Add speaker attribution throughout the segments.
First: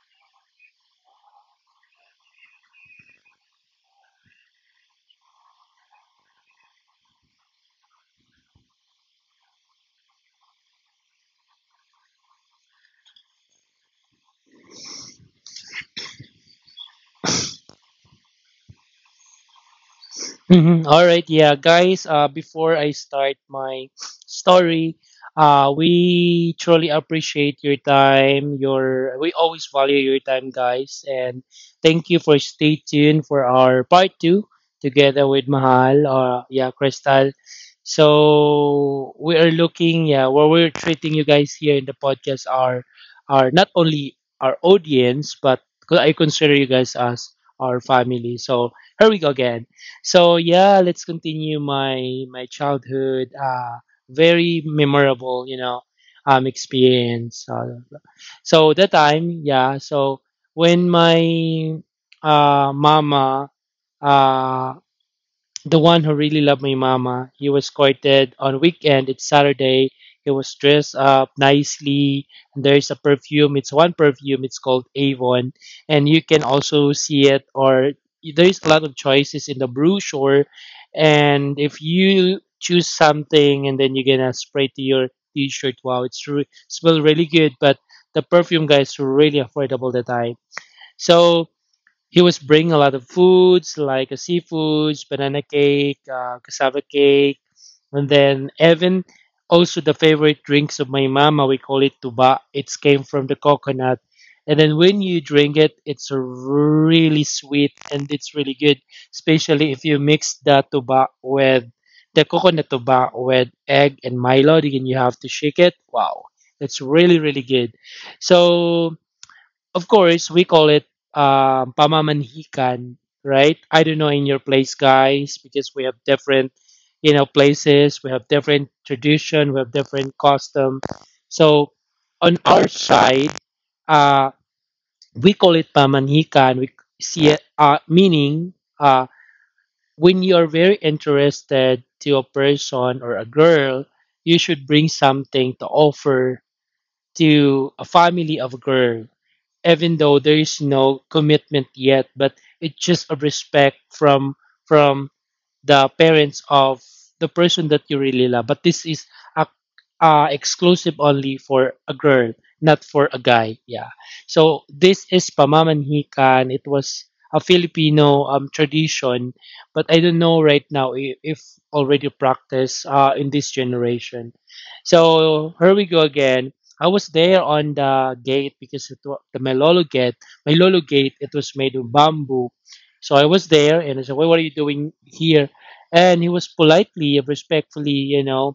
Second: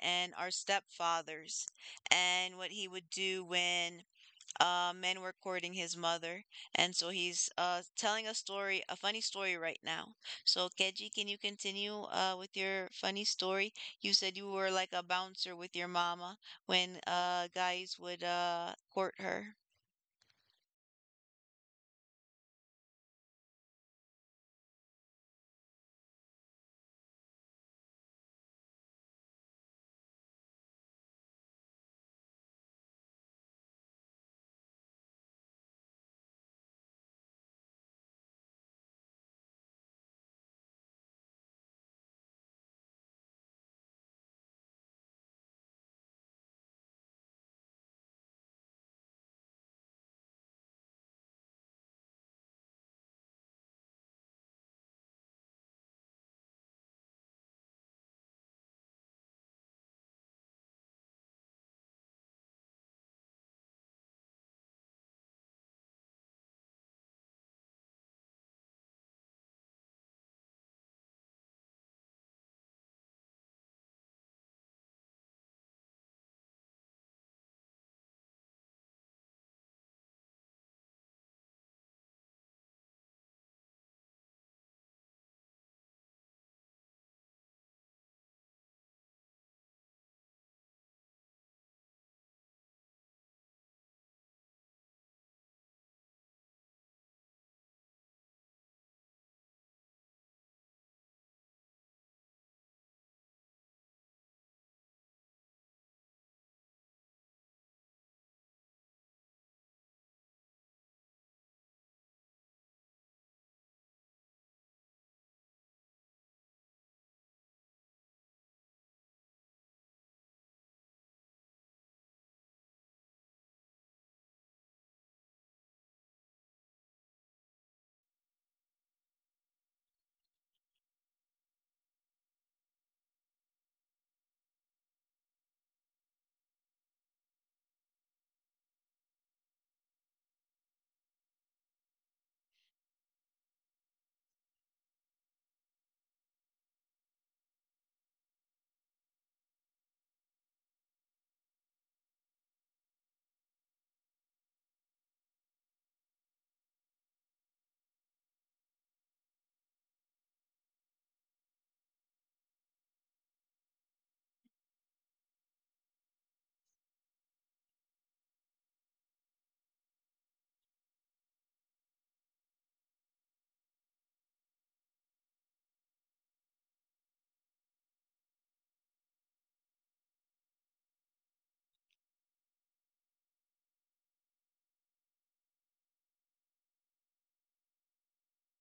Speaker 1: and our stepfathers and what he would do when men were courting his mother, and so he's telling a story, a funny story right now. So, Keji, can you continue with your funny story? You said you were like a bouncer with your mama when guys would court her.
Speaker 2: Mhm. All right, yeah, guys. Before I start my story, we truly appreciate your time. Your We always value your time, guys, and thank you for stay tuned for our part two together with Mahal or, yeah, Crystal. So we are looking, yeah, what we're treating you guys here in the podcast are not only our audience, but I consider you guys as our family. So here we go again. So yeah, let's continue my childhood. Very memorable, you know, experience. So that time, yeah. So when my mama, uh the one who really loved my mama. He was courted on weekend. It's Saturday. He was dressed up nicely. There's a perfume. It's one perfume. It's called Avon, and you can also see it. Or there's a lot of choices in the brochure, and if you choose something and then you're gonna spray to your t-shirt, wow, smell really good. But the perfume, guys, were really affordable that time. So he was bringing a lot of foods like a seafoods, banana cake, cassava cake, and then even also the favorite drinks of my mama. We call it tuba. It came from the coconut, and then when you drink it, it's really sweet and it's really good, especially if you mix the tuba with the coconut tuba with egg and Milo, and you have to shake it. Wow, it's really good. So of course, we call it pamamanhikan, right? I don't know in your place, guys, because we have different, you know, places. We have different tradition. We have different custom. So on our side, uh, we call it pamanhikan. We see it, meaning when you are very interested to a person or a girl, you should bring something to offer to a family of a girl, even though there is no commitment yet, but it's just a respect from from the parents of the person that you really love. But this is a, exclusive only for a girl, not for a guy. Yeah. So this is pamamanhikan. It was a Filipino tradition, but I don't know right now if already practiced in this generation. So here we go again. I was there on the gate because it was the Malolo gate. Malolo gate. It was made of bamboo. So I was there and I said, "Wait, what are you doing here?" And he was politely and respectfully, you know,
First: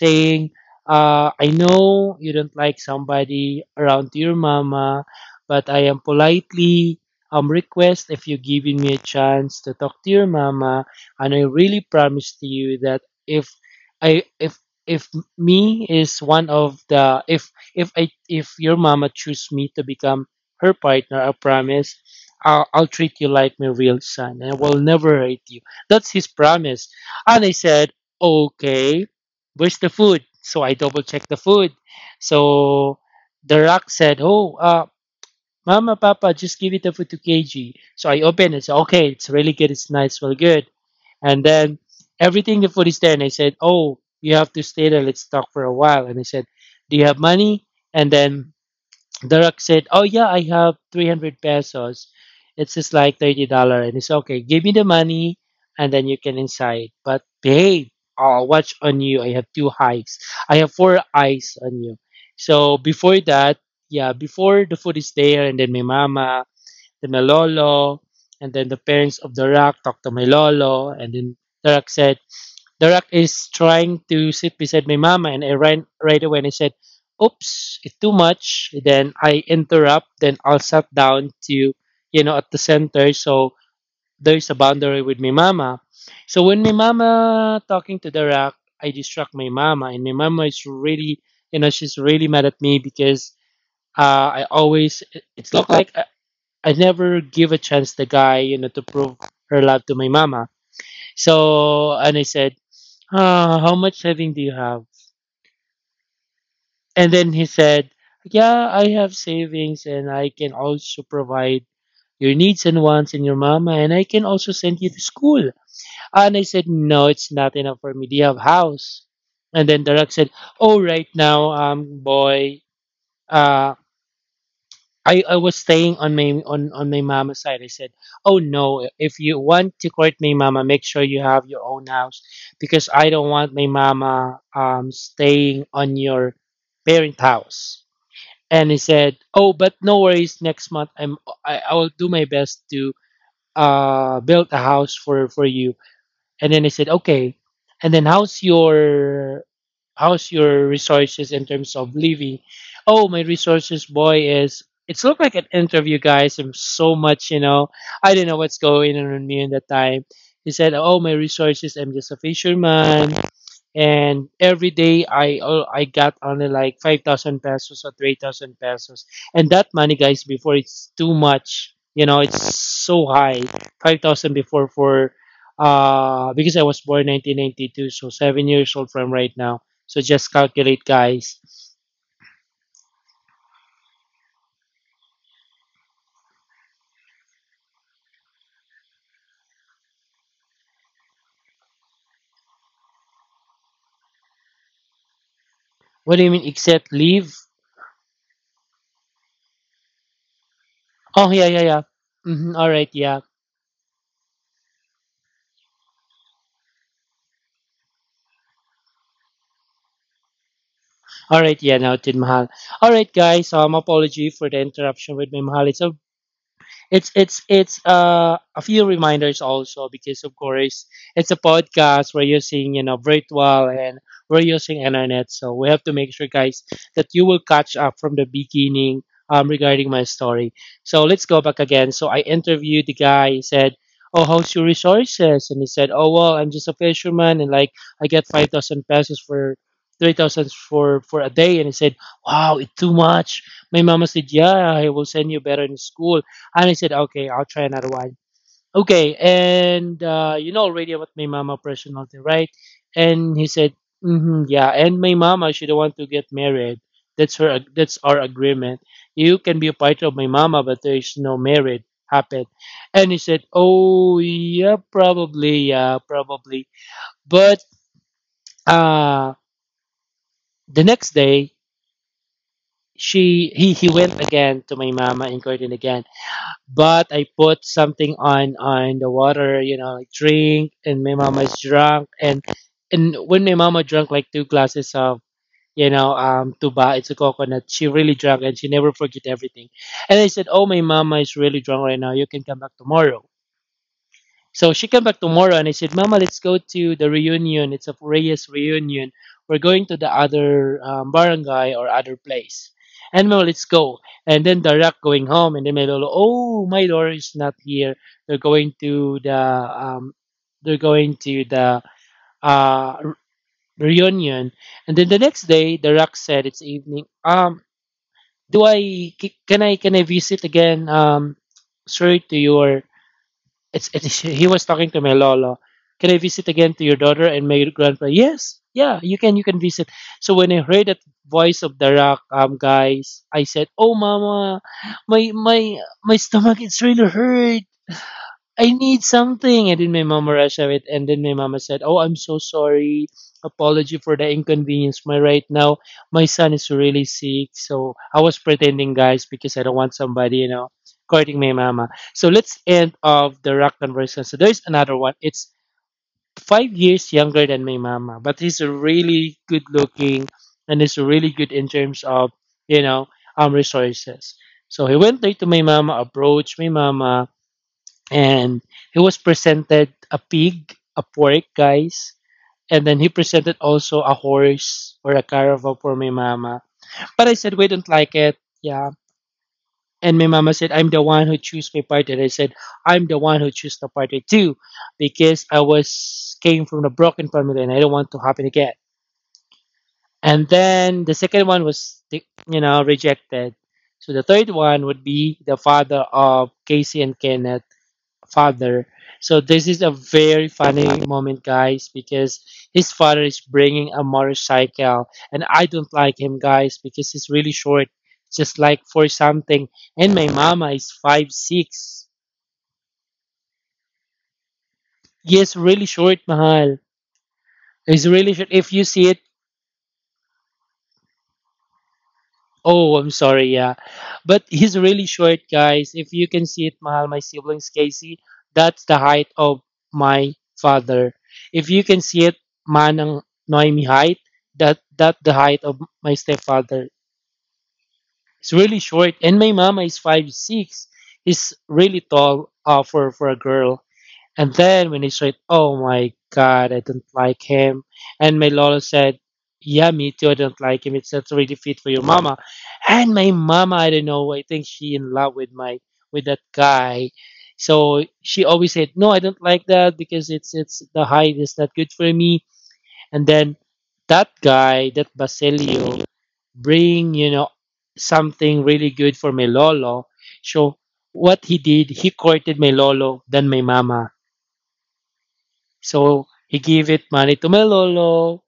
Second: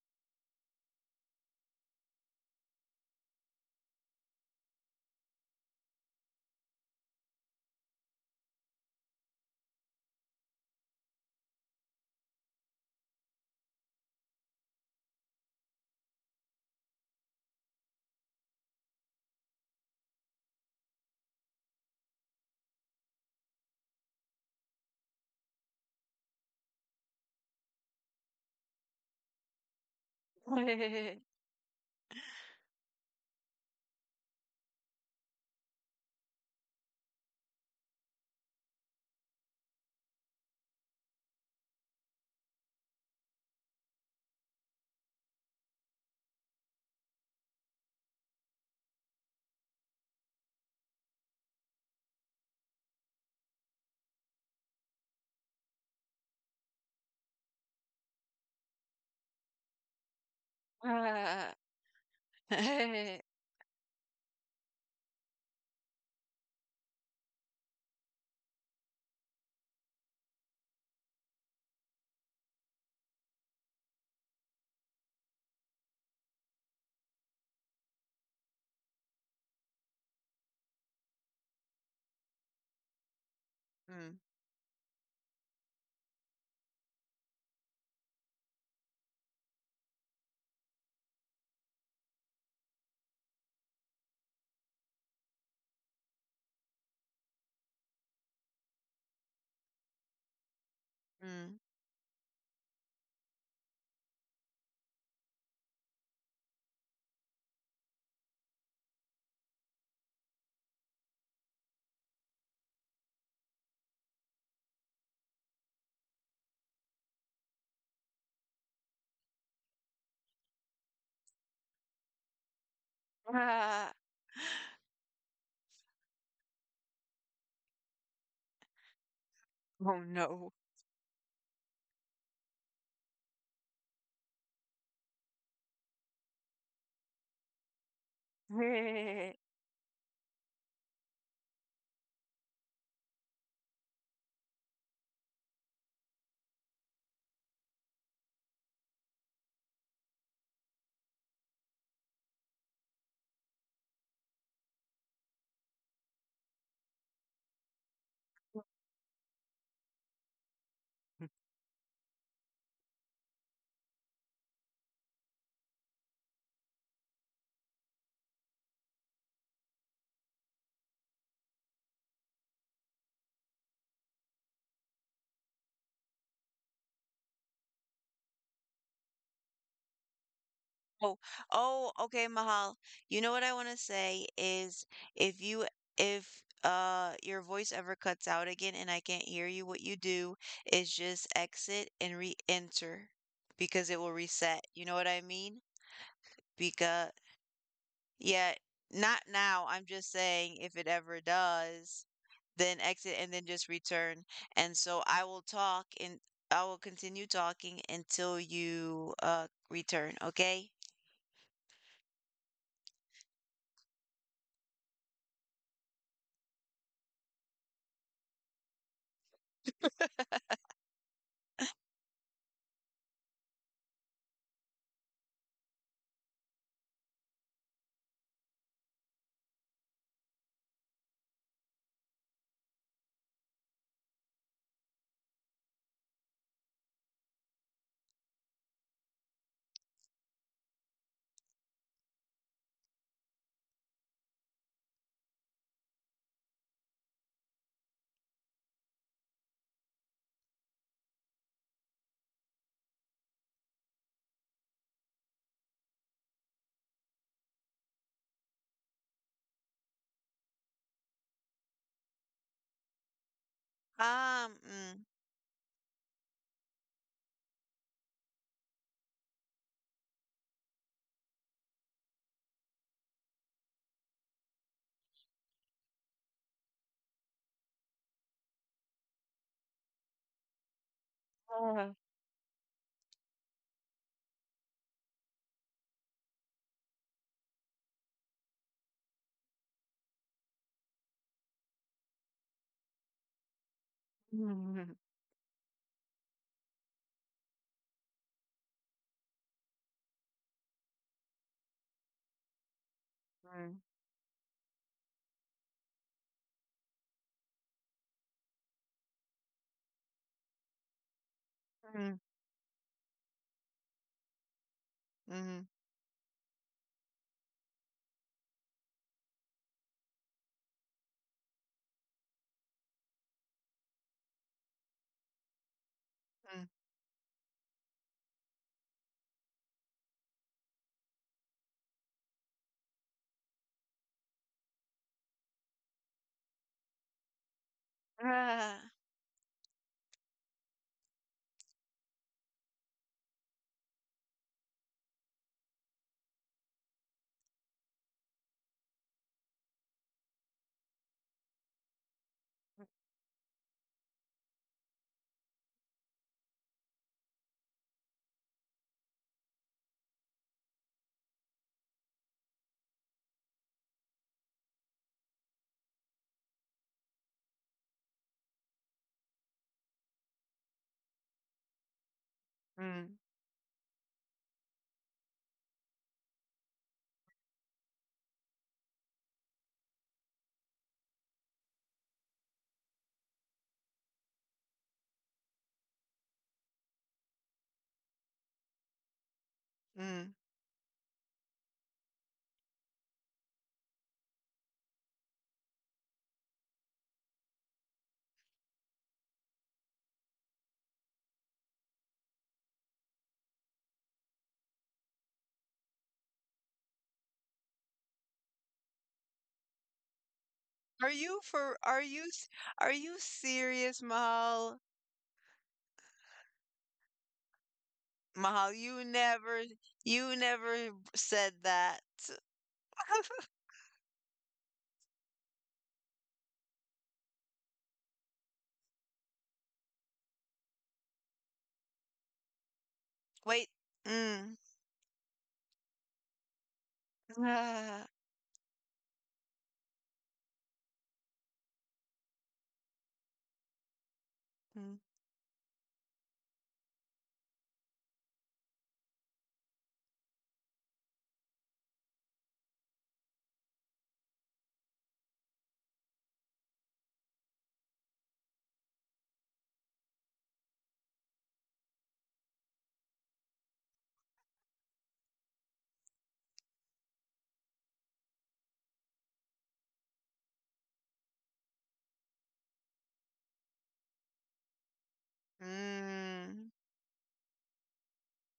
Speaker 2: saying, "I know you don't like somebody around your mama, but I am politely request if you're giving me a chance to talk to your mama, and I really promise to you that if I if me is one of the if I if your mama choose me to become her partner, I promise I'll treat you like my real son and I will never hurt you." That's his promise. And I said, okay, where's the food? So I double checked the food. So the Rock said, oh, Mama, Papa, just give it the food to KG. So I opened it. So, okay, it's really good. It's nice. Well, good. And then everything the food is there. And I said, oh, you have to stay there. Let's talk for a while. And I said, do you have money? And then the Rock said, "Oh yeah, I have 300 pesos. It's just like $30." And it's okay. Give me the money and then you can inside. But babe, will watch on you. I have two eyes. I have four
Speaker 1: Ah.
Speaker 2: eyes on you. So before that, yeah, before the food is there and then my mama, then my lolo, and then the parents of the Rock talk to my lolo and then the Rock said, the rat is trying to sit beside my mama and I ran right away and I said, oops, it's too much. Then I interrupt, then I'll sat down to, you know, at the center. So
Speaker 1: Mm,
Speaker 2: there's a boundary with my mama. So when my mama talking to the rat, I distract my mama and my mama is really, you know, she's really mad at me because I always, it's not like I never give a chance the guy, you know, to prove her love to my mama.
Speaker 1: mm.
Speaker 2: So, and I said, how much saving do you have? And then he said, yeah, I have savings and I can also provide your needs and wants and your mama and I can also send you to school. And I said, no, it's not enough for me. Do you have house? And then Darak said, oh, right now, boy, uh,
Speaker 1: Ah.
Speaker 2: I was staying on my on my mama's side. I said, "Oh no! If you want to
Speaker 1: Oh
Speaker 2: court my
Speaker 1: no.
Speaker 2: mama, make sure you have your own house because I don't want my mama staying on your parent house." And he said, "Oh, but no worries. Next month, I will do my best to build a house for you." And then I said, "Okay." And then how's your resources in terms of living? Oh, my resources, boy, is it's looked like an interview, guys. I'm so much, you know, I do not know what's going on with me in that time. He said, "Oh, my resources. I'm just a fisherman, and every day I got only like 5,000 pesos or 3,000 pesos, and that money, guys, before it's too much. You know, it's so high. 5,000 before for because I was born 1992, so 7 years old from right now. So just calculate,
Speaker 1: Oh,
Speaker 2: guys.
Speaker 1: oh, okay, Mahal. You know what I want to say is if you if your voice ever cuts out again and I can't hear you, what you do is just exit and re-enter because it will reset. You know what I mean?
Speaker 2: What do you mean except
Speaker 1: Because
Speaker 2: leave?
Speaker 1: yeah, not now. I'm just saying if it ever
Speaker 2: Oh, yeah, yeah, yeah.
Speaker 1: does,
Speaker 2: Mm-hmm, all
Speaker 1: then
Speaker 2: right,
Speaker 1: exit
Speaker 2: yeah.
Speaker 1: and then just return. And so I will talk and I will continue talking until you return, okay?
Speaker 2: All right, yeah, noted, Mahal. All right, guys, apology for the interruption with my Mahal. It's a it's it's a few reminders also because of course it's a podcast, we're using, you know, virtual and we're using internet, so we have to make sure, guys, that you will catch up from the beginning, regarding my story. So let's go back again. So I interviewed the guy. He said, oh, how's your resources? And he said, oh, well, I'm just a fisherman and like I get 5000 pesos for 3000 for a day. And he said, wow, it's too much. My mama said, yeah, I will send you better in school. And I said, okay, I'll try another one. Okay, and you know already about my mama personality, right? And he said, mm-hmm, yeah. And my mama, she don't want to get married. That's our agreement. You can be a part of my mama, but there is no marriage happen. And he said, oh yeah,
Speaker 1: Mm.
Speaker 2: probably, yeah, probably. But uh, the next day, she he went again to my mama in Curtin again but I put something on the water, you know, like drink, and my mama's drunk, and when my mama drank like two glasses of, you know, tuba, it's a coconut. She really drank, and she never forget everything. And I said, oh, my mama is really drunk right now. You can come back tomorrow. So she
Speaker 1: Mhm,
Speaker 2: came back tomorrow and I said, Mama, let's go to the reunion. It's a Reyes reunion. We're going to the other barangay or other place. And Mama, let's
Speaker 1: mm,
Speaker 2: go. And then direct going home. And then my lolo, oh, my daughter is not here. They're going to the, they're going to the
Speaker 1: mm,
Speaker 2: uh, re- reunion. And then the next
Speaker 1: mhm,
Speaker 2: day, direct said, it's evening. Do I, can I visit again, sorry to your it's he was talking to my lola. Can I visit
Speaker 1: mm,
Speaker 2: again to your daughter and my grandpa? Yes, yeah, you can visit. So when I heard that voice of the Rock, guys, I said, "Oh, mama, my my my stomach is really hurt. I
Speaker 1: ah,
Speaker 2: need something." And then my mama rushed of. And then my mama said, oh, I'm so sorry. Apology for the inconvenience. My Right now, my son is really sick. So I was pretending, guys, because I don't want somebody, you know, courting my mama. So let's end off the Rock conversation. So there's another one. It's 5 years younger than my mama, but he's really good looking and he's really good in terms of, you know, resources. So he went there to my mama, approached my mama, and he was presented a pig, a pork, guys, and then he
Speaker 1: mm,
Speaker 2: presented also a horse or a caravan for my mama. But I said we don't like it, yeah. And my mama said, I'm the one who choose my party. And I said, I'm the one who choose the party too, because I was came from a broken family and I don't want to happen again.
Speaker 1: mm.
Speaker 2: And then the second one was, rejected. So the third one would be the father of Casey and Kenneth father. So this is a very funny moment, guys, because his father is bringing a motorcycle, and I don't like him, guys, because he's really short, just like for something. And my mama is
Speaker 1: Are
Speaker 2: five
Speaker 1: you for are
Speaker 2: six.
Speaker 1: you s- are you serious, Mahal?
Speaker 2: Yes, really short, Mahal. It's really short.
Speaker 1: Mahal,
Speaker 2: If you
Speaker 1: you
Speaker 2: see it,
Speaker 1: never you never said that.
Speaker 2: oh, I'm sorry. Yeah, but he's really short, guys. If you can see it, Mahal, my siblings, Casey, that's the height of my father. If you can see it, Manang
Speaker 1: Wait.
Speaker 2: Noemi height,
Speaker 1: Mm.
Speaker 2: that the height of my stepfather.
Speaker 1: Ah.
Speaker 2: It's really short, and my mama is 5'6". Is really tall, for a girl. And
Speaker 1: Mm.
Speaker 2: then when he saw it, oh my god, I don't like him. And my Lolo said, yeah, me too, I don't like him. It's not a three defeat for your mama. And my mama, I don't know, I think she in love with my with that guy. So she always said, no, I don't like that because it's the height is not good for me. And then that guy, that Basilio, bring something really good for my lolo. So what he did, he courted my lolo, then my mama. So he
Speaker 1: Mm.
Speaker 2: gave it money to my lolo,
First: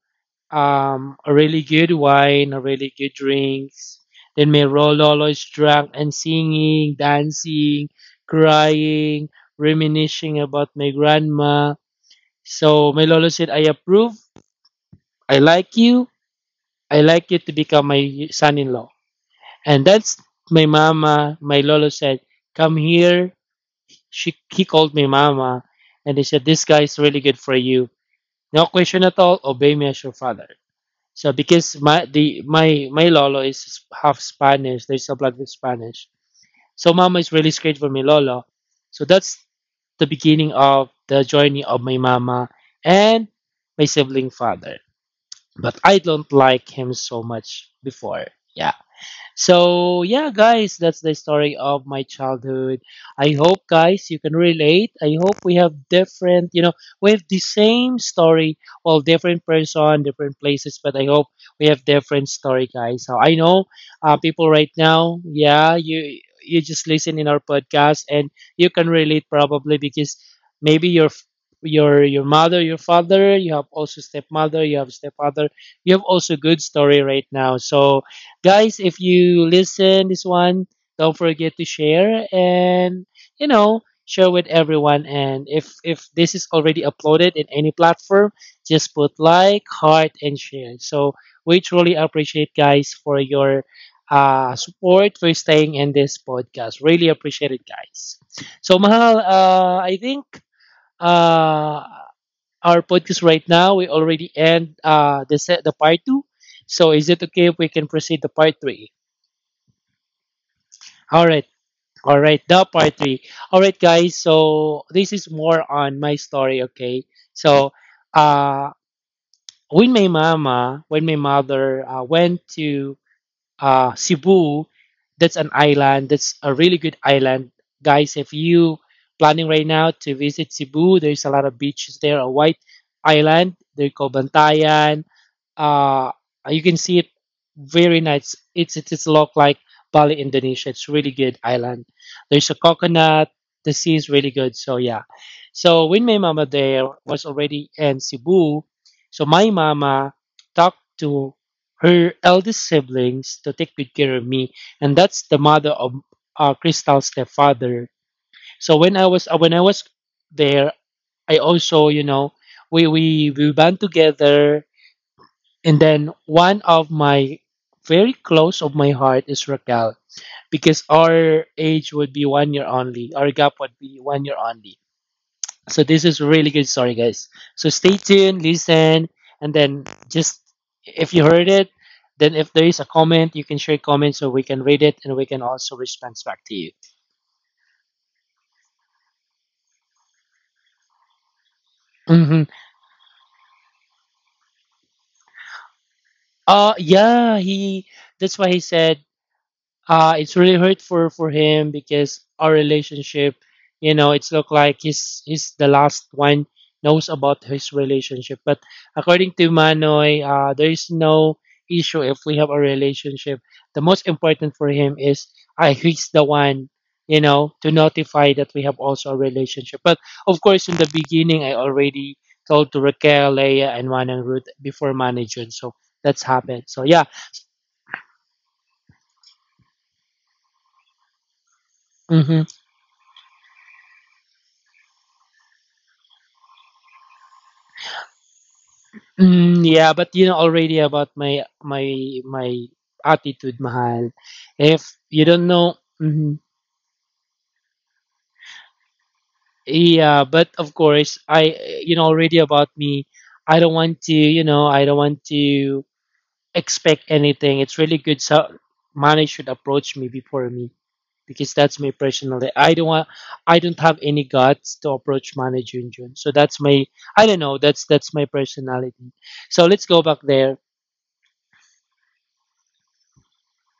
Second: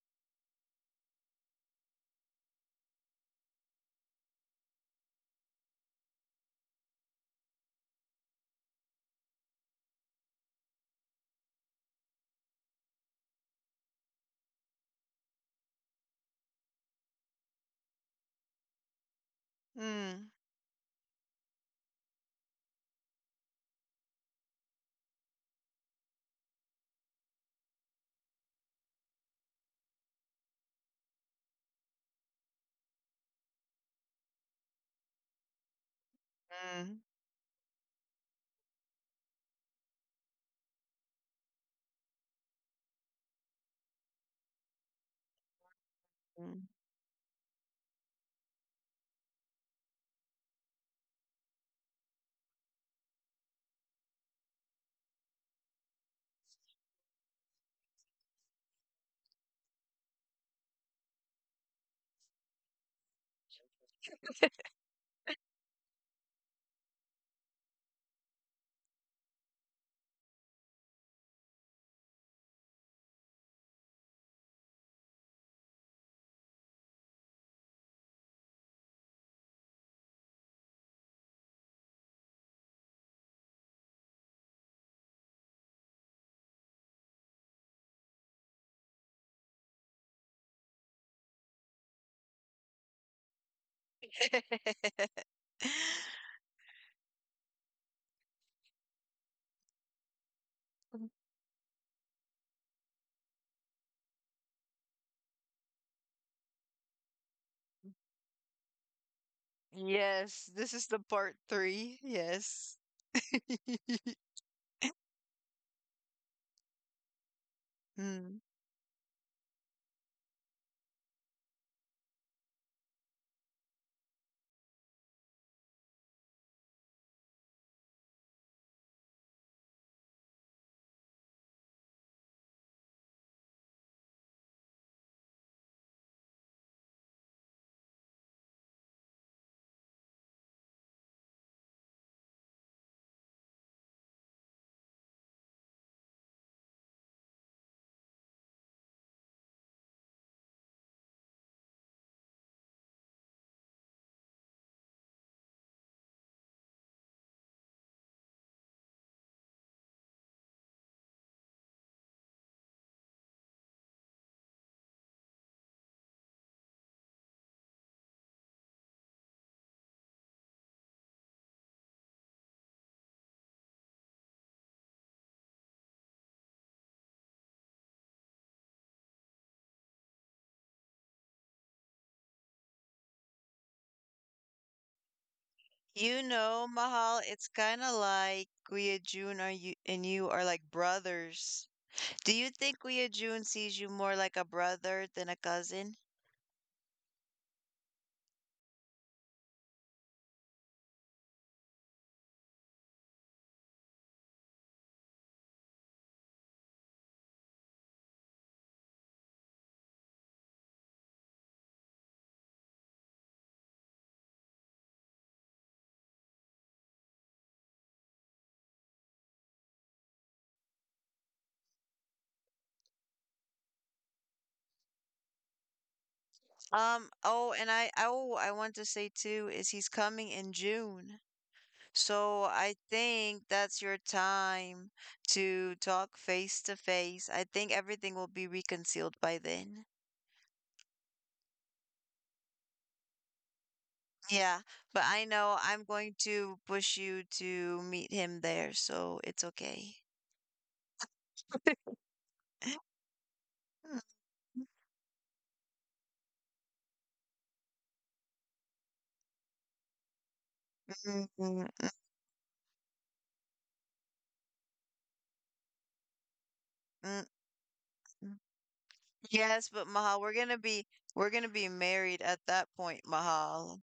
Speaker 2: a really good wine, a really good drinks. Then my lolo is drunk and singing, dancing, crying, reminiscing about my grandma. So my lolo said, I approve. I like you. I like you to become my son-in-law. And that's
Speaker 1: Mm.
Speaker 2: my mama. My lolo said, come here. She, he called me mama. And he said, this guy is really good for you. No question at all. Obey me as your father. So because my the my my lolo is half Spanish. There's a blood with Spanish. So
Speaker 1: Mm.
Speaker 2: mama is really scared for me lolo. So that's the beginning of the journey of my mama and my sibling father. But I don't
Speaker 1: Mm.
Speaker 2: like him so much before. Yeah. So yeah, guys, that's the story of my childhood. I hope guys you can relate. I hope we have different, you know, we have the same story, well, different person, different places, but I hope we have different story, guys. So I know, people right now, yeah, you just listen in our podcast and you can relate probably because maybe your your mother, your father, you have also stepmother, you have stepfather, you have also good story right now. So guys, if you listen this one, don't forget to share and you know share with everyone. And if this is already uploaded in any platform, just put like, heart, and share. So we truly appreciate guys for your support for staying in this podcast. Really appreciate it, guys. So Mahal, I think uh, our podcast right now we already end, the set the part two. So is it okay if we can proceed to part three?
Speaker 1: Yes, this is the
Speaker 2: All
Speaker 1: part
Speaker 2: right.
Speaker 1: three.
Speaker 2: All right. The
Speaker 1: Yes.
Speaker 2: part three. All right, guys. So this is more on my story. Okay. So,
Speaker 1: Mm.
Speaker 2: uh, when my mama, when my mother went to, Cebu, that's an island. That's a really good island, guys. If you planning right now to visit Cebu, there's a lot of beaches there. A white island. They're called, uh you can see it, very nice. It's look like Bali Indonesia. It's really good island. There's a coconut, the sea is really good, so yeah. So when my mama there was already in Cebu, so my mama talked to her eldest siblings to take good care of me, and that's the mother of, Crystal's stepfather. So when I was, when I was there, I also you know we band together. And then one of my very close of my heart is Raquel, because our age would be one year only. Our gap would be one year only. So this is a really good story, guys. So stay tuned, listen, and then just if you heard it, then if there is a comment, you can share comments so we can read it and we can also respond
Speaker 1: You
Speaker 2: back to
Speaker 1: know,
Speaker 2: you.
Speaker 1: Mahal, it's kind of like Guia Jun are you and you are like brothers. Do
Speaker 2: Mm-hmm.
Speaker 1: you think Guia Jun sees you more like a brother than a cousin?
Speaker 2: Yeah, he. That's why he said, it's really hurt for him, because our relationship you know it's look like he's the last one knows about his relationship. But according to manoy, there is no issue if we have a relationship. The most important for him is I he's the one you know to notify that we have also a relationship. But of course in the beginning I already told to Raquel, Leia and Juan and Ruth before manager. So that's happened, so yeah.
Speaker 1: Oh, and I want to say too is he's coming in June. So
Speaker 2: Mhm.
Speaker 1: I think that's your time to talk face to face. I think everything will be reconciled by
Speaker 2: Mm,
Speaker 1: then.
Speaker 2: yeah, but you know already about my attitude, Mahal.
Speaker 1: Yeah,
Speaker 2: If
Speaker 1: but I
Speaker 2: you don't
Speaker 1: know
Speaker 2: know,
Speaker 1: I'm going
Speaker 2: mhm.
Speaker 1: to push you to meet him there, so it's okay.
Speaker 2: Yeah, but of course, I you know already about me. I don't want to, you know, I don't want to expect anything. It's really good. So money should approach me before me,
Speaker 1: Mm-mm,
Speaker 2: because that's
Speaker 1: mm
Speaker 2: my personal. I don't want, I don't have any guts to approach money, Junjun. So that's my,
Speaker 1: mm.
Speaker 2: I don't know. That's my personality.
Speaker 1: Yes,
Speaker 2: So
Speaker 1: but
Speaker 2: let's go
Speaker 1: Mahal,
Speaker 2: back
Speaker 1: we're gonna
Speaker 2: there.
Speaker 1: be we're gonna be married at that point, Mahal.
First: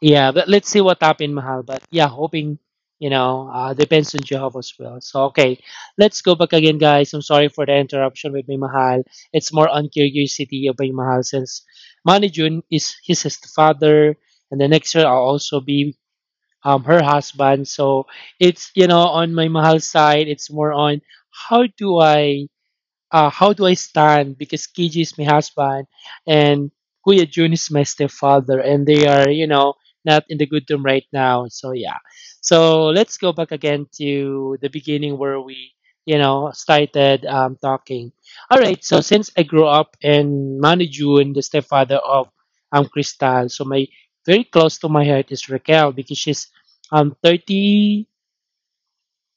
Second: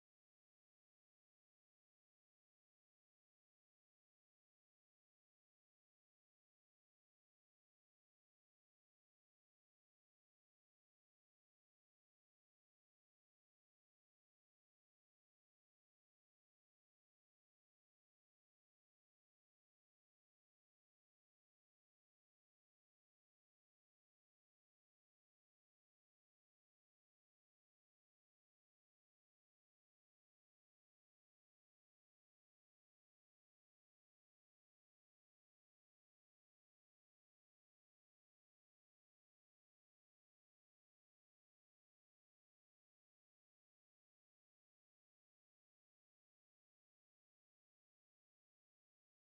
Speaker 2: Yeah, but let's see what happened, Mahal. But yeah, hoping, you know, depends on Jehovah's will. So, okay, let's go back again, guys. I'm sorry for the interruption with me, Mahal. It's more on curiosity of my Mahal, since Manny June is his father, and the next year I'll also be, her husband. So, it's, you know, on my Mahal side, it's more on how do I, how do I stand? Because KG is my husband and Kuya Jun is my stepfather, and they are, you know, not in the good term right now. So, yeah. So, let's go back again to the beginning where we, you know, started, talking. All right. So, since I grew up in Manu Jun, the stepfather of, Crystal, so my very close to my heart is Raquel, because she's 30.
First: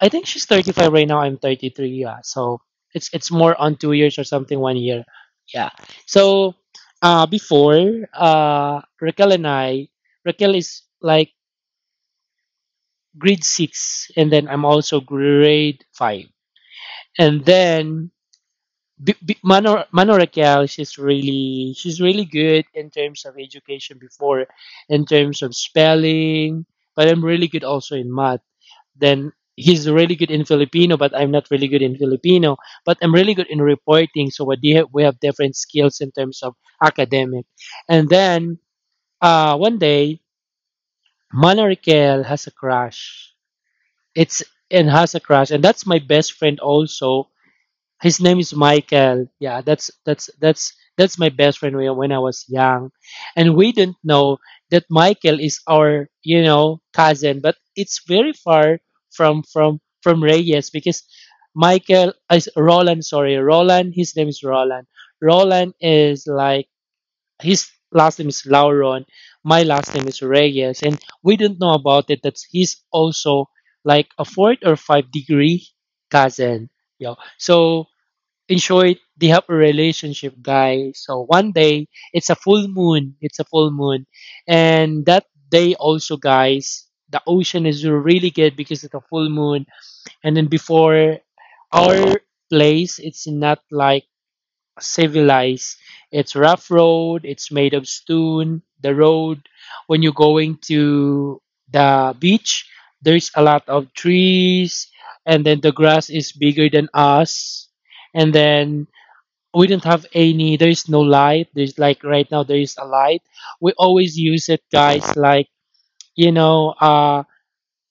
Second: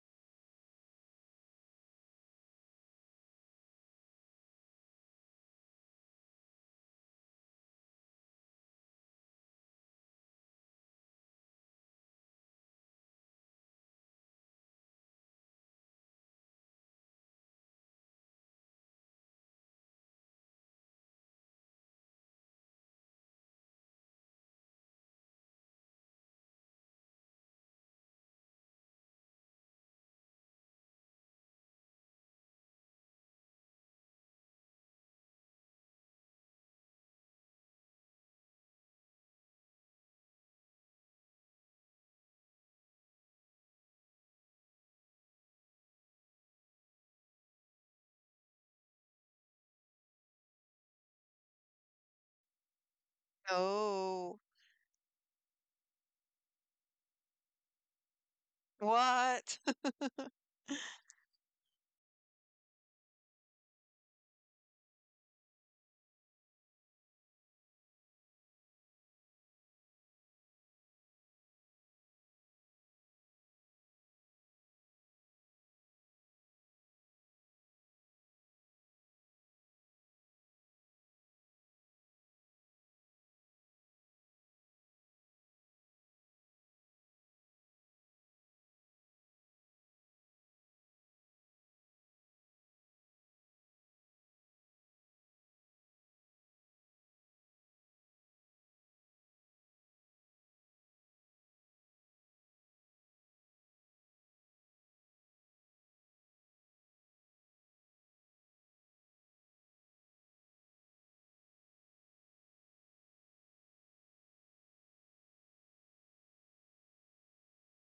Speaker 2: I think she's 35 right now. I'm 33. Yeah, so it's more on two years or something, one year. Yeah. So, before, Raquel and I, Raquel is like grade six, and then I'm also grade five, and then. Mano Raquel, she's really good in terms of education before, in terms of spelling. But I'm really good also in math. Then he's really good in Filipino, but I'm not really good in Filipino. But I'm really good in reporting, so what do you- have? We have different skills in terms of academic. And then, one day, Mana Raquel has a crush. It's and has a crush, and that's my best friend also. His name is Michael. Yeah, that's my best friend when I was young, and we didn't know
Speaker 1: Oh,
Speaker 2: that Michael is our you know cousin, but it's very far from
Speaker 1: what?
Speaker 2: from from Reyes, because Michael is Roland. Sorry, Roland. His name is Roland. Roland is like his last name is Lauron. My last name is Reyes, and we didn't know about it that he's also like a fourth or five-degree cousin. Yeah. So in short, they have a relationship, guys. So one day, it's a full moon. It's a full moon. And that day also, guys, the ocean is really good because it's a full moon. And then before our place, it's not like civilized. It's rough road. It's made of stone. The road, when you're going to the beach, there's a lot of trees. And then the grass is bigger than us. And then we do not have any, there is no light. There's like right now there is a light. We always use it guys, like, you know,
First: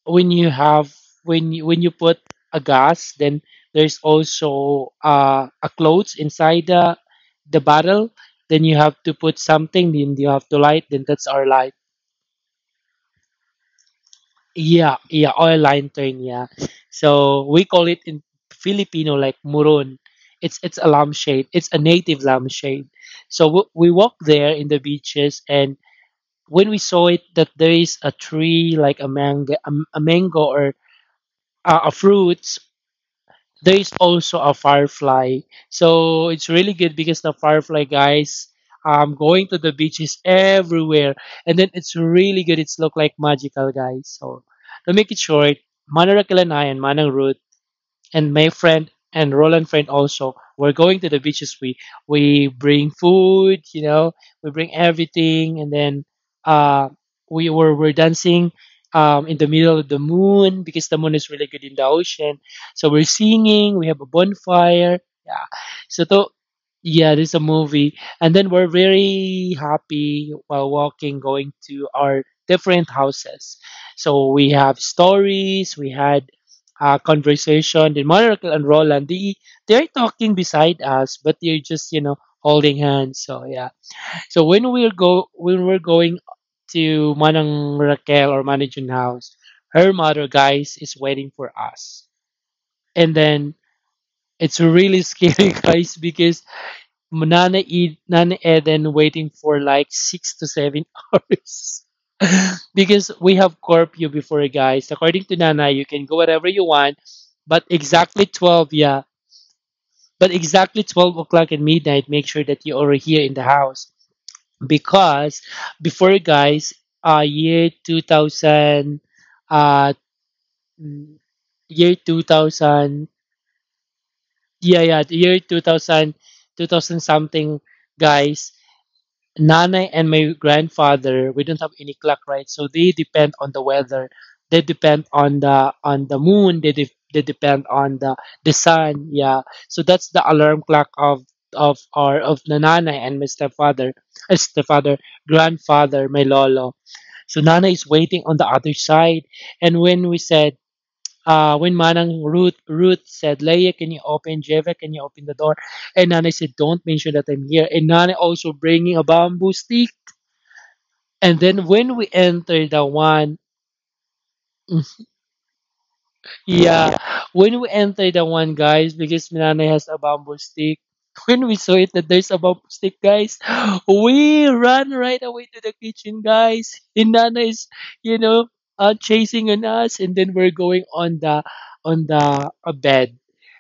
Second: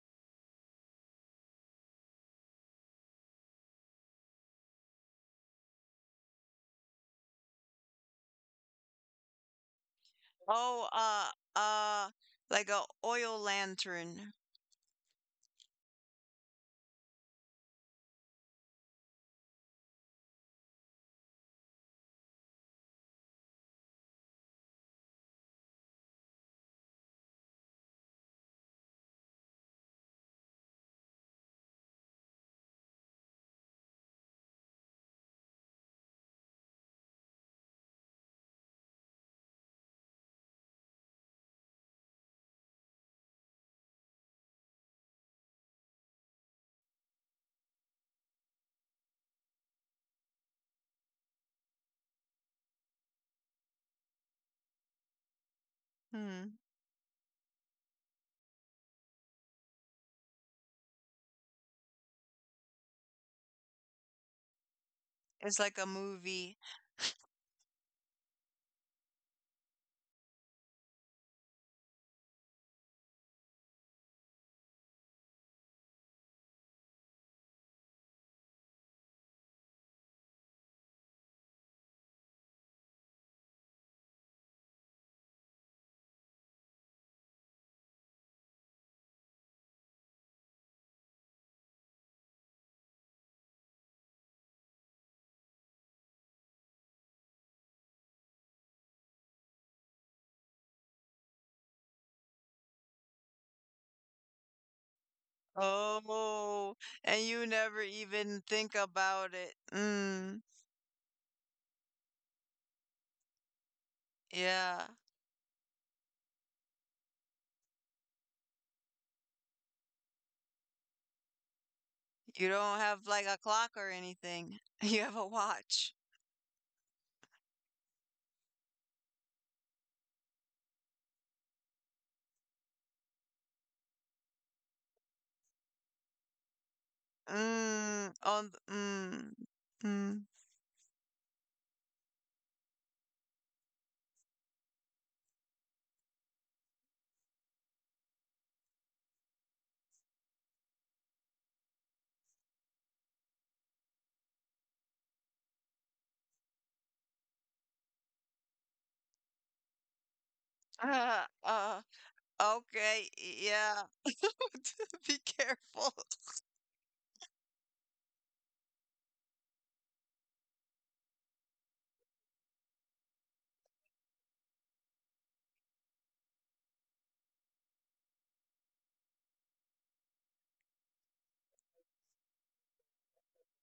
Speaker 2: when you have, when you put a gas, then there's also, a clothes inside the bottle, then you have to put something, then you have to light,
Speaker 1: Oh,
Speaker 2: then that's our light.
Speaker 1: uh, like a oil lantern.
Speaker 2: Yeah, yeah, oil line thing, yeah. So we call it in Filipino like murun. It's a lampshade. It's a native lampshade. So we walked there in the beaches, and when we saw it that there is a tree like a mango, a mango or, a fruit, there is also a firefly. So it's really good because the firefly guys, going to the beaches everywhere. And then it's really good. It's look like magical guys. So to make it short, Manarakilanai and I and Manang Ruth and my friend and Roland friend also were going to the beaches. We bring food, we bring everything, and then
Speaker 1: Hmm.
Speaker 2: uh, we dancing in the middle of the moon because the moon is really good in the ocean. So we're singing. We have a bonfire. Yeah.
Speaker 1: It's like a
Speaker 2: So to,
Speaker 1: movie.
Speaker 2: yeah, this is a movie, and then we're very happy while walking, going to our different houses. So we have stories. We had conversation with Miracle and Roland. They're talking beside us, but they're just holding hands. So yeah. So when we're go when we're going to Manang Raquel or Manijun House, her mother guys is waiting for us, and then it's really scary guys because none eat and waiting for like six to seven hours because we have curfew before guys, according to Nana, you can go wherever you
Speaker 1: Oh,
Speaker 2: want,
Speaker 1: and you
Speaker 2: but
Speaker 1: never
Speaker 2: exactly
Speaker 1: even think
Speaker 2: 12 yeah
Speaker 1: about it.
Speaker 2: but
Speaker 1: Mm.
Speaker 2: exactly 12 o'clock at midnight, make sure that you are here in the house,
Speaker 1: Yeah.
Speaker 2: because before guys, year 2000, uh mm, year
Speaker 1: You don't have
Speaker 2: 2000,
Speaker 1: like a clock or anything.
Speaker 2: yeah
Speaker 1: You
Speaker 2: yeah,
Speaker 1: have
Speaker 2: the
Speaker 1: a
Speaker 2: year two
Speaker 1: watch.
Speaker 2: thousand, 2000 something guys, Nana and my grandfather, we don't have any clock, right? So they depend on the weather. They depend on the moon. They depend on
Speaker 1: Mm.
Speaker 2: the
Speaker 1: On.
Speaker 2: the
Speaker 1: Th-
Speaker 2: sun.
Speaker 1: Mm.
Speaker 2: Yeah. So that's the
Speaker 1: Mm.
Speaker 2: alarm clock of the Nana and my uh, stepfather, grandfather, my lolo. So Nana is waiting on the other side, and when we said. When Manang Ruth said, "Leia, can you open? Jeva, can you open the door?" And Nana said, "Don't mention that I'm here." And Nana also bringing a bamboo stick,
Speaker 1: Ah,
Speaker 2: and then
Speaker 1: ah.
Speaker 2: when we enter the
Speaker 1: Okay,
Speaker 2: one,
Speaker 1: yeah. Be careful.
Speaker 2: yeah, when we enter the one, guys, because Minanay has a bamboo stick. When we saw it that there's a bamboo stick, guys, we run right away to the kitchen, guys. And Nana is, you know, uh, chasing on us, and then we're going on the bed.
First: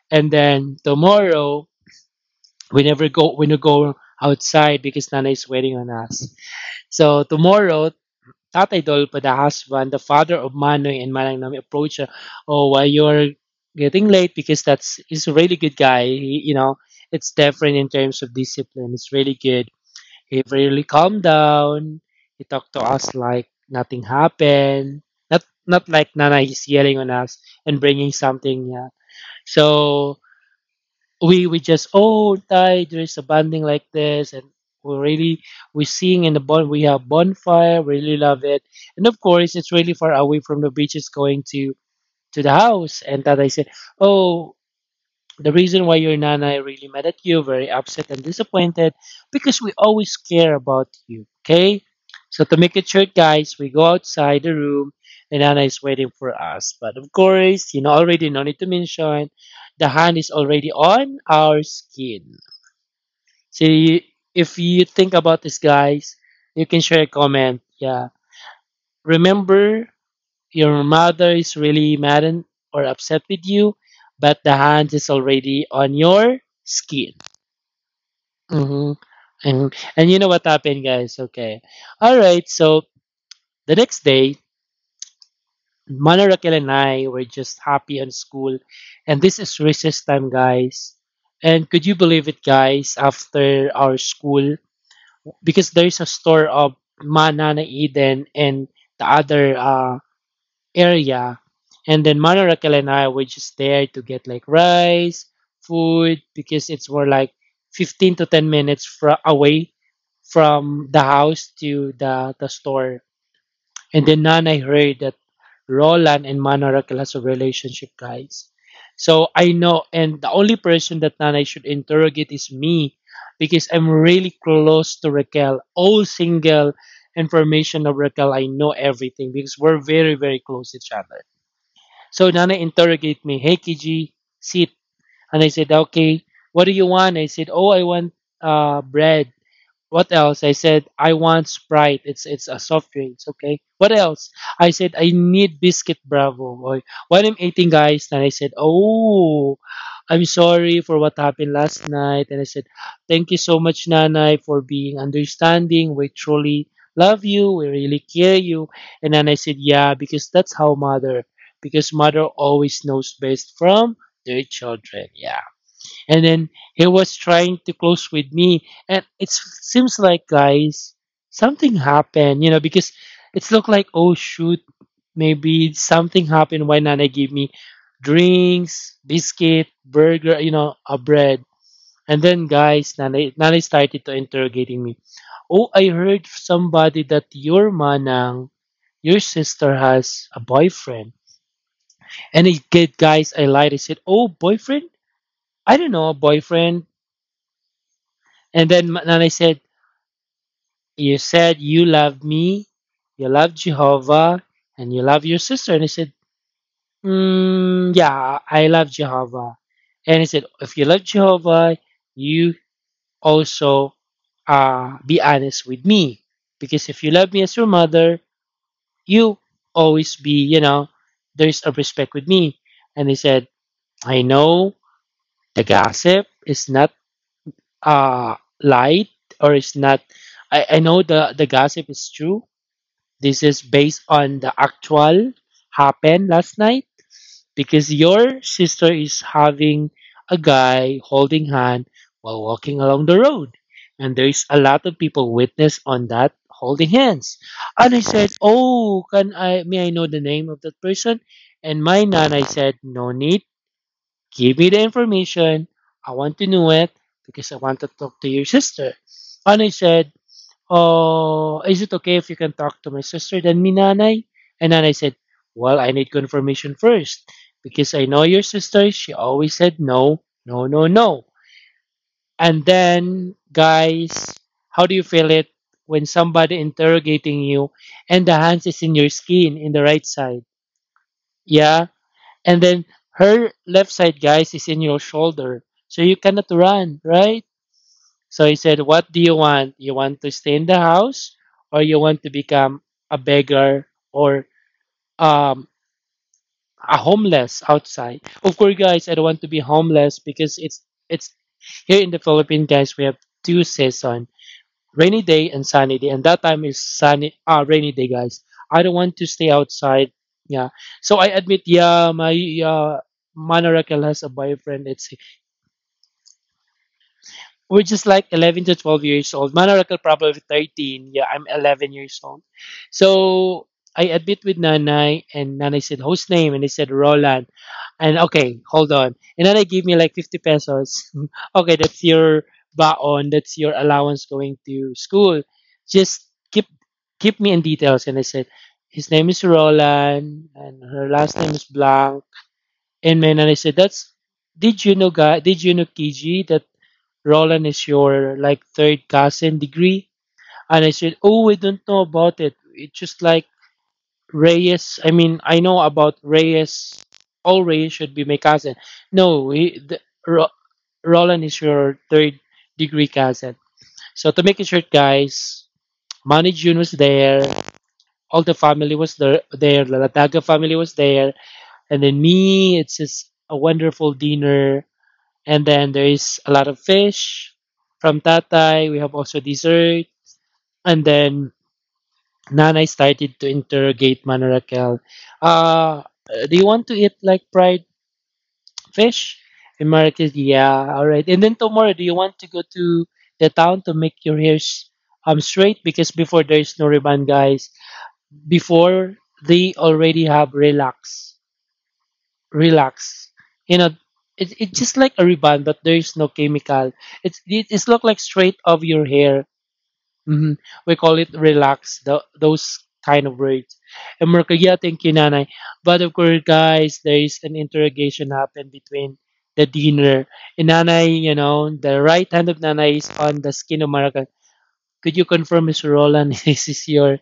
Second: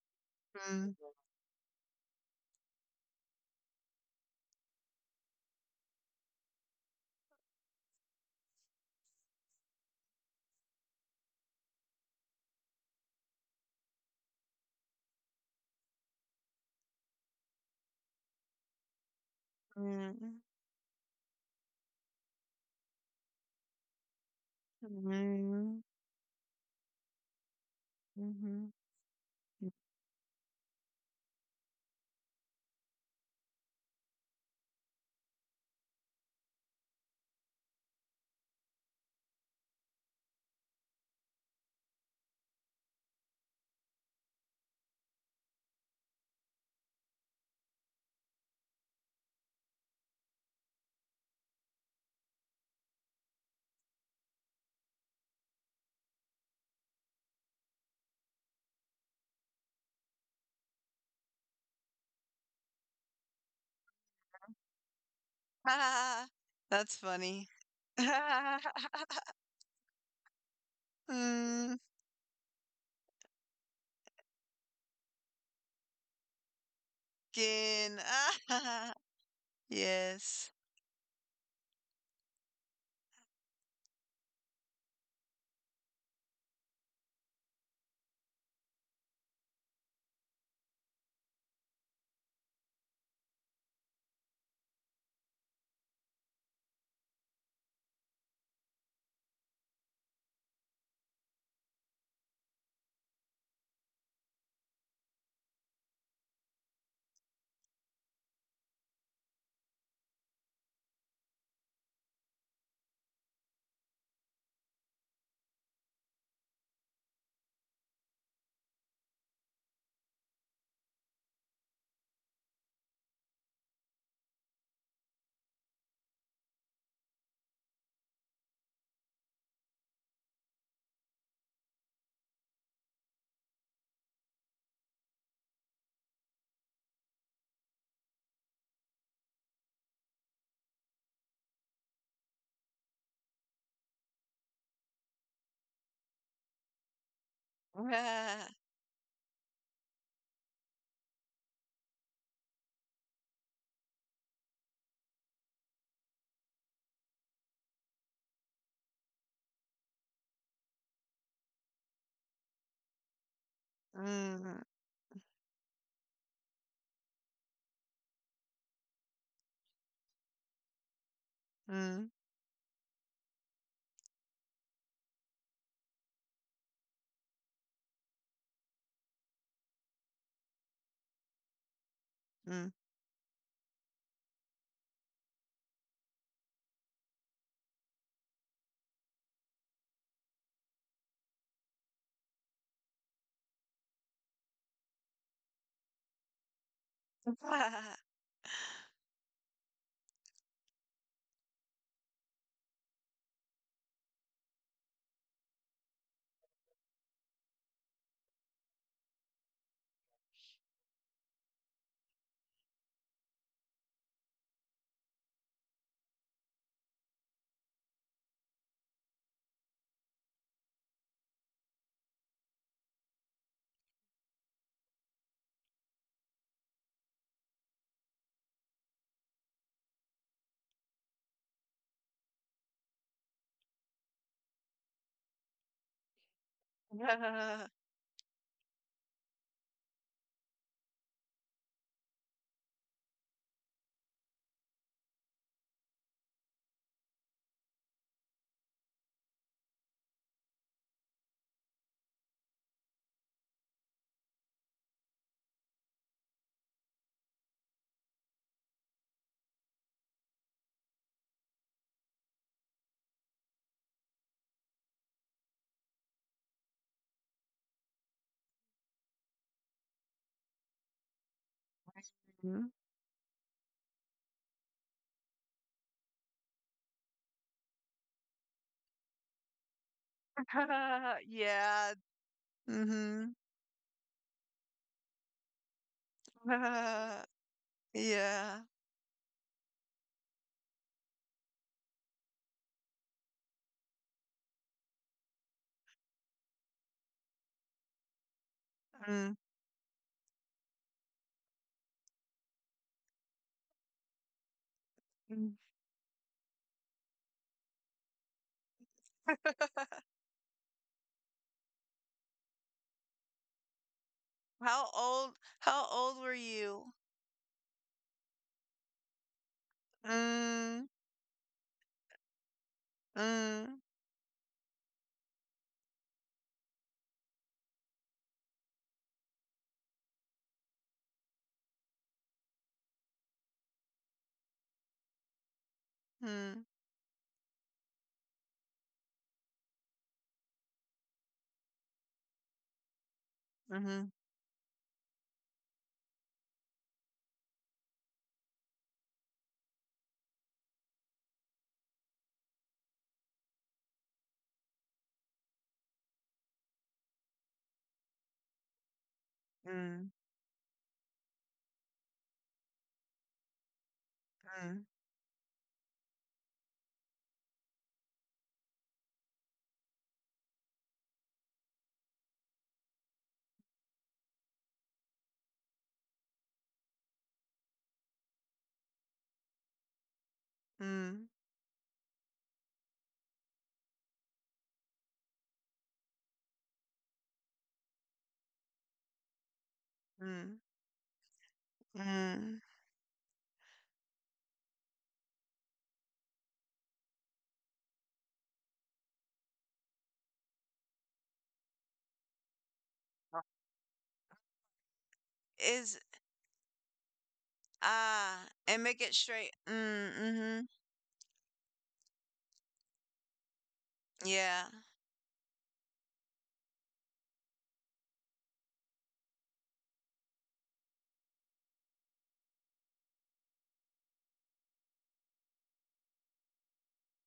Speaker 2: And then
Speaker 1: Mm,
Speaker 2: tomorrow, we never go outside because Nana is waiting on us. So tomorrow, Tatay Dolpo, the husband, the father of Manoy and Manang Nami approach her, "Oh, why you're getting late?" Because that's he's a really good guy. He, it's different in terms of discipline. It's really good.
Speaker 1: mm,
Speaker 2: He really calmed down. He talked to us like nothing happened. Not
Speaker 1: mm,
Speaker 2: not like Nana is yelling on us and bringing something.
Speaker 1: mhm.
Speaker 2: Yeah. So we just, oh Thai, there is a banding like this, and we really, we sing in the bon we have bonfire, really love it. And of course it's really far away from the beach, it's going to the house. And that I said, "Oh, the reason why your nana really mad at you, very upset and disappointed, because we always care about you, okay?" So to make it short, guys, we go outside the room and Nana is waiting for us. But of course, you know already, no need to mention, the hand is already on our skin. See, if you think about this, guys,
Speaker 1: Ah,
Speaker 2: you can
Speaker 1: that's
Speaker 2: share a
Speaker 1: funny.
Speaker 2: comment. Yeah. Remember, your mother is
Speaker 1: Mm,
Speaker 2: really mad or upset with you, but the hand is already on your skin.
Speaker 1: skin.
Speaker 2: Hmm.
Speaker 1: Ah.
Speaker 2: And you know what
Speaker 1: Yes.
Speaker 2: happened, guys? Okay, all right. So the next day, Mana Raquel and I were just happy on school, and this is recess time, guys. And could you believe it, guys? After our school, because there is a store of Mana na Eden and the other area. And then Manurakal and I were just there to get like rice, food, because it's more like 15 to 10 minutes away from the house to the store. And then I heard that Roland and Manurakal has a relationship, guys. So I know, and the only person that Nanay should interrogate is me because I'm really close to Raquel. All single information of Raquel, I know everything because we're very, very close to each other. So Nana interrogate me, "Hey KG, sit." And I said, "Okay, what do you want?" I said, "Oh, I want bread." "What else?" I said, "I want Sprite. It's a soft drink." "Okay. What else?" I said, "I need biscuit Bravo." Or what I'm eating, guys. And I
Speaker 1: Ah.
Speaker 2: said, "Oh, I'm sorry for what happened last night." And I said, "Thank you so much, Nanay, for being understanding. We truly love you. We really care you." And then I said, "Yeah, because that's how mother. Because mother always knows best from their
Speaker 1: Mm,
Speaker 2: children." Yeah, and then he was trying to close with me, and it seems like guys something
Speaker 1: mm,
Speaker 2: happened because it's looked like, oh shoot, maybe something happened. Why nana gave me drinks, biscuit, burger, a bread. And then
Speaker 1: mm.
Speaker 2: guys, nana started to interrogating me. "Oh, I heard somebody that your manang, your sister has a boyfriend." And it get guys, I lied. I said, "Oh, boyfriend, I don't know a boyfriend."
Speaker 1: Ah.
Speaker 2: And then and I said, "You said you love me, you love Jehovah, and you love your sister." And he said, "Yeah, I love Jehovah." And he said, "If you love Jehovah, you also be honest with me. Because if you love me as your mother, you always be, there's a respect with me." And he said, "I know the gossip is not uh, light, or it's not, I know the gossip is true. This is based on the actual happened last night,
Speaker 1: Ah.
Speaker 2: because your sister is having a guy holding hand while walking along the road. And there is a lot of people witness on that holding hands." And I said, "Oh, can I may I know the name of that person?" And my nanay said, "No need, give me the information. I want to know it because I want to talk to your sister." And I said, "Oh, is it okay if you can talk to my sister than me, Nanay?" And Nanay said, "Well, I need confirmation first because I know your sister. She always said no, no, no, no." And
Speaker 1: Mm.
Speaker 2: then, guys, how do you feel it when somebody interrogating you and the hands is in your skin in the right side?
Speaker 1: Ah.
Speaker 2: Yeah.
Speaker 1: Yeah.
Speaker 2: And then
Speaker 1: Mm.
Speaker 2: her left side, guys, is in your shoulder. So you cannot run,
Speaker 1: Mhm.
Speaker 2: right? So he
Speaker 1: Yeah.
Speaker 2: said, "What do you want? You want to stay in the house, or you want to become a beggar or um, a homeless outside?" Of course, guys, I don't
Speaker 1: Mm.
Speaker 2: want to be homeless because it's it's here in the Philippines, guys, we have two seasons, rainy day
Speaker 1: Mm.
Speaker 2: and sunny day. And that time is sunny, rainy day, guys. I don't want to stay outside. Yeah. So I admit, yeah, my uh, Manoracel has a boyfriend.
Speaker 1: How
Speaker 2: It's
Speaker 1: old how old were you?
Speaker 2: We're just like 11 to 12 years old. Manarakel probably
Speaker 1: Mm.
Speaker 2: 13. Yeah, I'm 11 years old. So
Speaker 1: Mm,
Speaker 2: I admit with Nanay, and Nanay said, "Host name," and he said, "Roland." And okay, hold on. And then they give me like 50 pesos. Okay, that's your baon, that's your allowance going to school. Just
Speaker 1: mm,
Speaker 2: keep me in details. And I said, "His name is Roland, and her last name is Blanc." And and I said,
Speaker 1: mhm,
Speaker 2: "That's, Did you know, guy? Did you know, Kiji, that Roland is your like third cousin degree?" And I said, "Oh, I don't know about it. It's just like Reyes. I mean, I know about Reyes. All Reyes should be my cousin. No,
Speaker 1: mm,
Speaker 2: Ro, Roland is your third degree cousin." So to make it
Speaker 1: mm,
Speaker 2: short, guys, Manny June was there. All the family was there. There, the Lataga family was there, and then me. It's just a wonderful dinner, and then there is a lot of fish from Tatay. We have also dessert. And
Speaker 1: mm,
Speaker 2: then Nanay started to interrogate Manarakel. Uh, "Do you want to eat like fried fish?" And Manarakel,
Speaker 1: mm,
Speaker 2: yeah, all right. And then tomorrow, do you want to
Speaker 1: mm.
Speaker 2: go to the town to make your hairs straight? Because before there is no ribbon, guys. Before they already have relax. You know, it's just like a ribbon, but
Speaker 1: Is
Speaker 2: there is no chemical. It's look like
Speaker 1: ah,
Speaker 2: straight
Speaker 1: and
Speaker 2: of
Speaker 1: make
Speaker 2: your
Speaker 1: it
Speaker 2: hair.
Speaker 1: straight. Mm,
Speaker 2: Hmm.
Speaker 1: mhm.
Speaker 2: We call it relax. Those kind of words. And Merkel,
Speaker 1: Yeah.
Speaker 2: yeah, thank you, Nanay. But of course, guys, there is an interrogation happened between the dinner. And Nanay, the right hand of Nanay is on the skin of Merkel. "Could you confirm, Mr. Roland, this is your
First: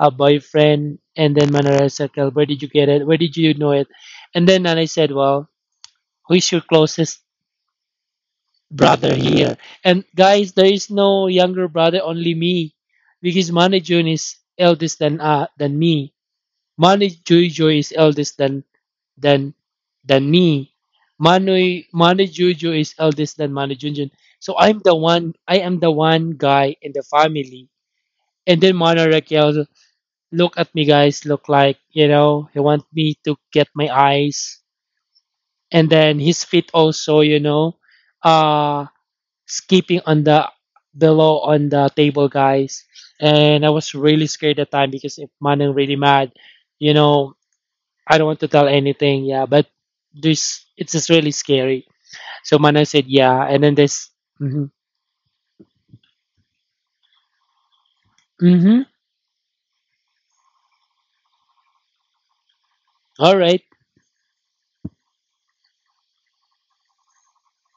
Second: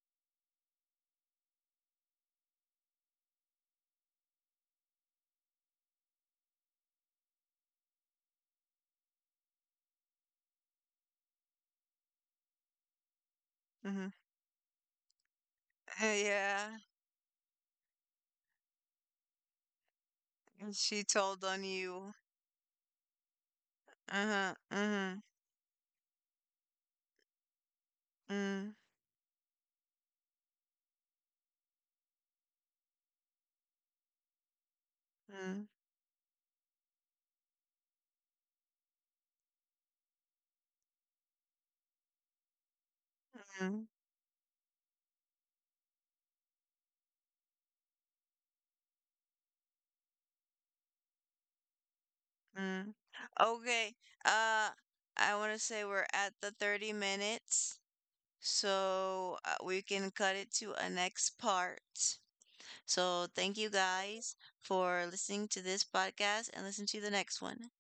Speaker 2: a boyfriend?" And then Manara said, "Well, where did you get it? Where did you know it?" And then Nanay said, "Well, who's your closest brother here?" And guys, there is no younger brother, only me, because Manny
Speaker 1: Mhm.
Speaker 2: June is eldest than
Speaker 1: Uh,
Speaker 2: me.
Speaker 1: yeah.
Speaker 2: Manny Jojo is eldest than than me.
Speaker 1: And she told on
Speaker 2: Manu
Speaker 1: you.
Speaker 2: Manny Jojo is eldest than Manny Junjun.
Speaker 1: Uh-huh.
Speaker 2: So I'm the
Speaker 1: Mhm.
Speaker 2: one. I am the one guy in the family. And
Speaker 1: Mm,
Speaker 2: then Manu Raquel look at me, guys. Look like he want me to get my eyes.
Speaker 1: mm,
Speaker 2: And then his feet also. Uh, Skipping on the below on the table, guys. And I
Speaker 1: mm,
Speaker 2: was really scared at the time because if Manang really mad, you know, I don't want to tell anything. Yeah, but this it's just really scary. So Manang
Speaker 1: mm.
Speaker 2: said, yeah, and then
Speaker 1: Okay.
Speaker 2: this, mm-hmm,
Speaker 1: Uh, I want to say we're at the 30 minutes,
Speaker 2: mm-hmm,
Speaker 1: so we can cut it to a next part. So
Speaker 2: all
Speaker 1: thank
Speaker 2: right.
Speaker 1: you guys for listening to this podcast and listen to the next one.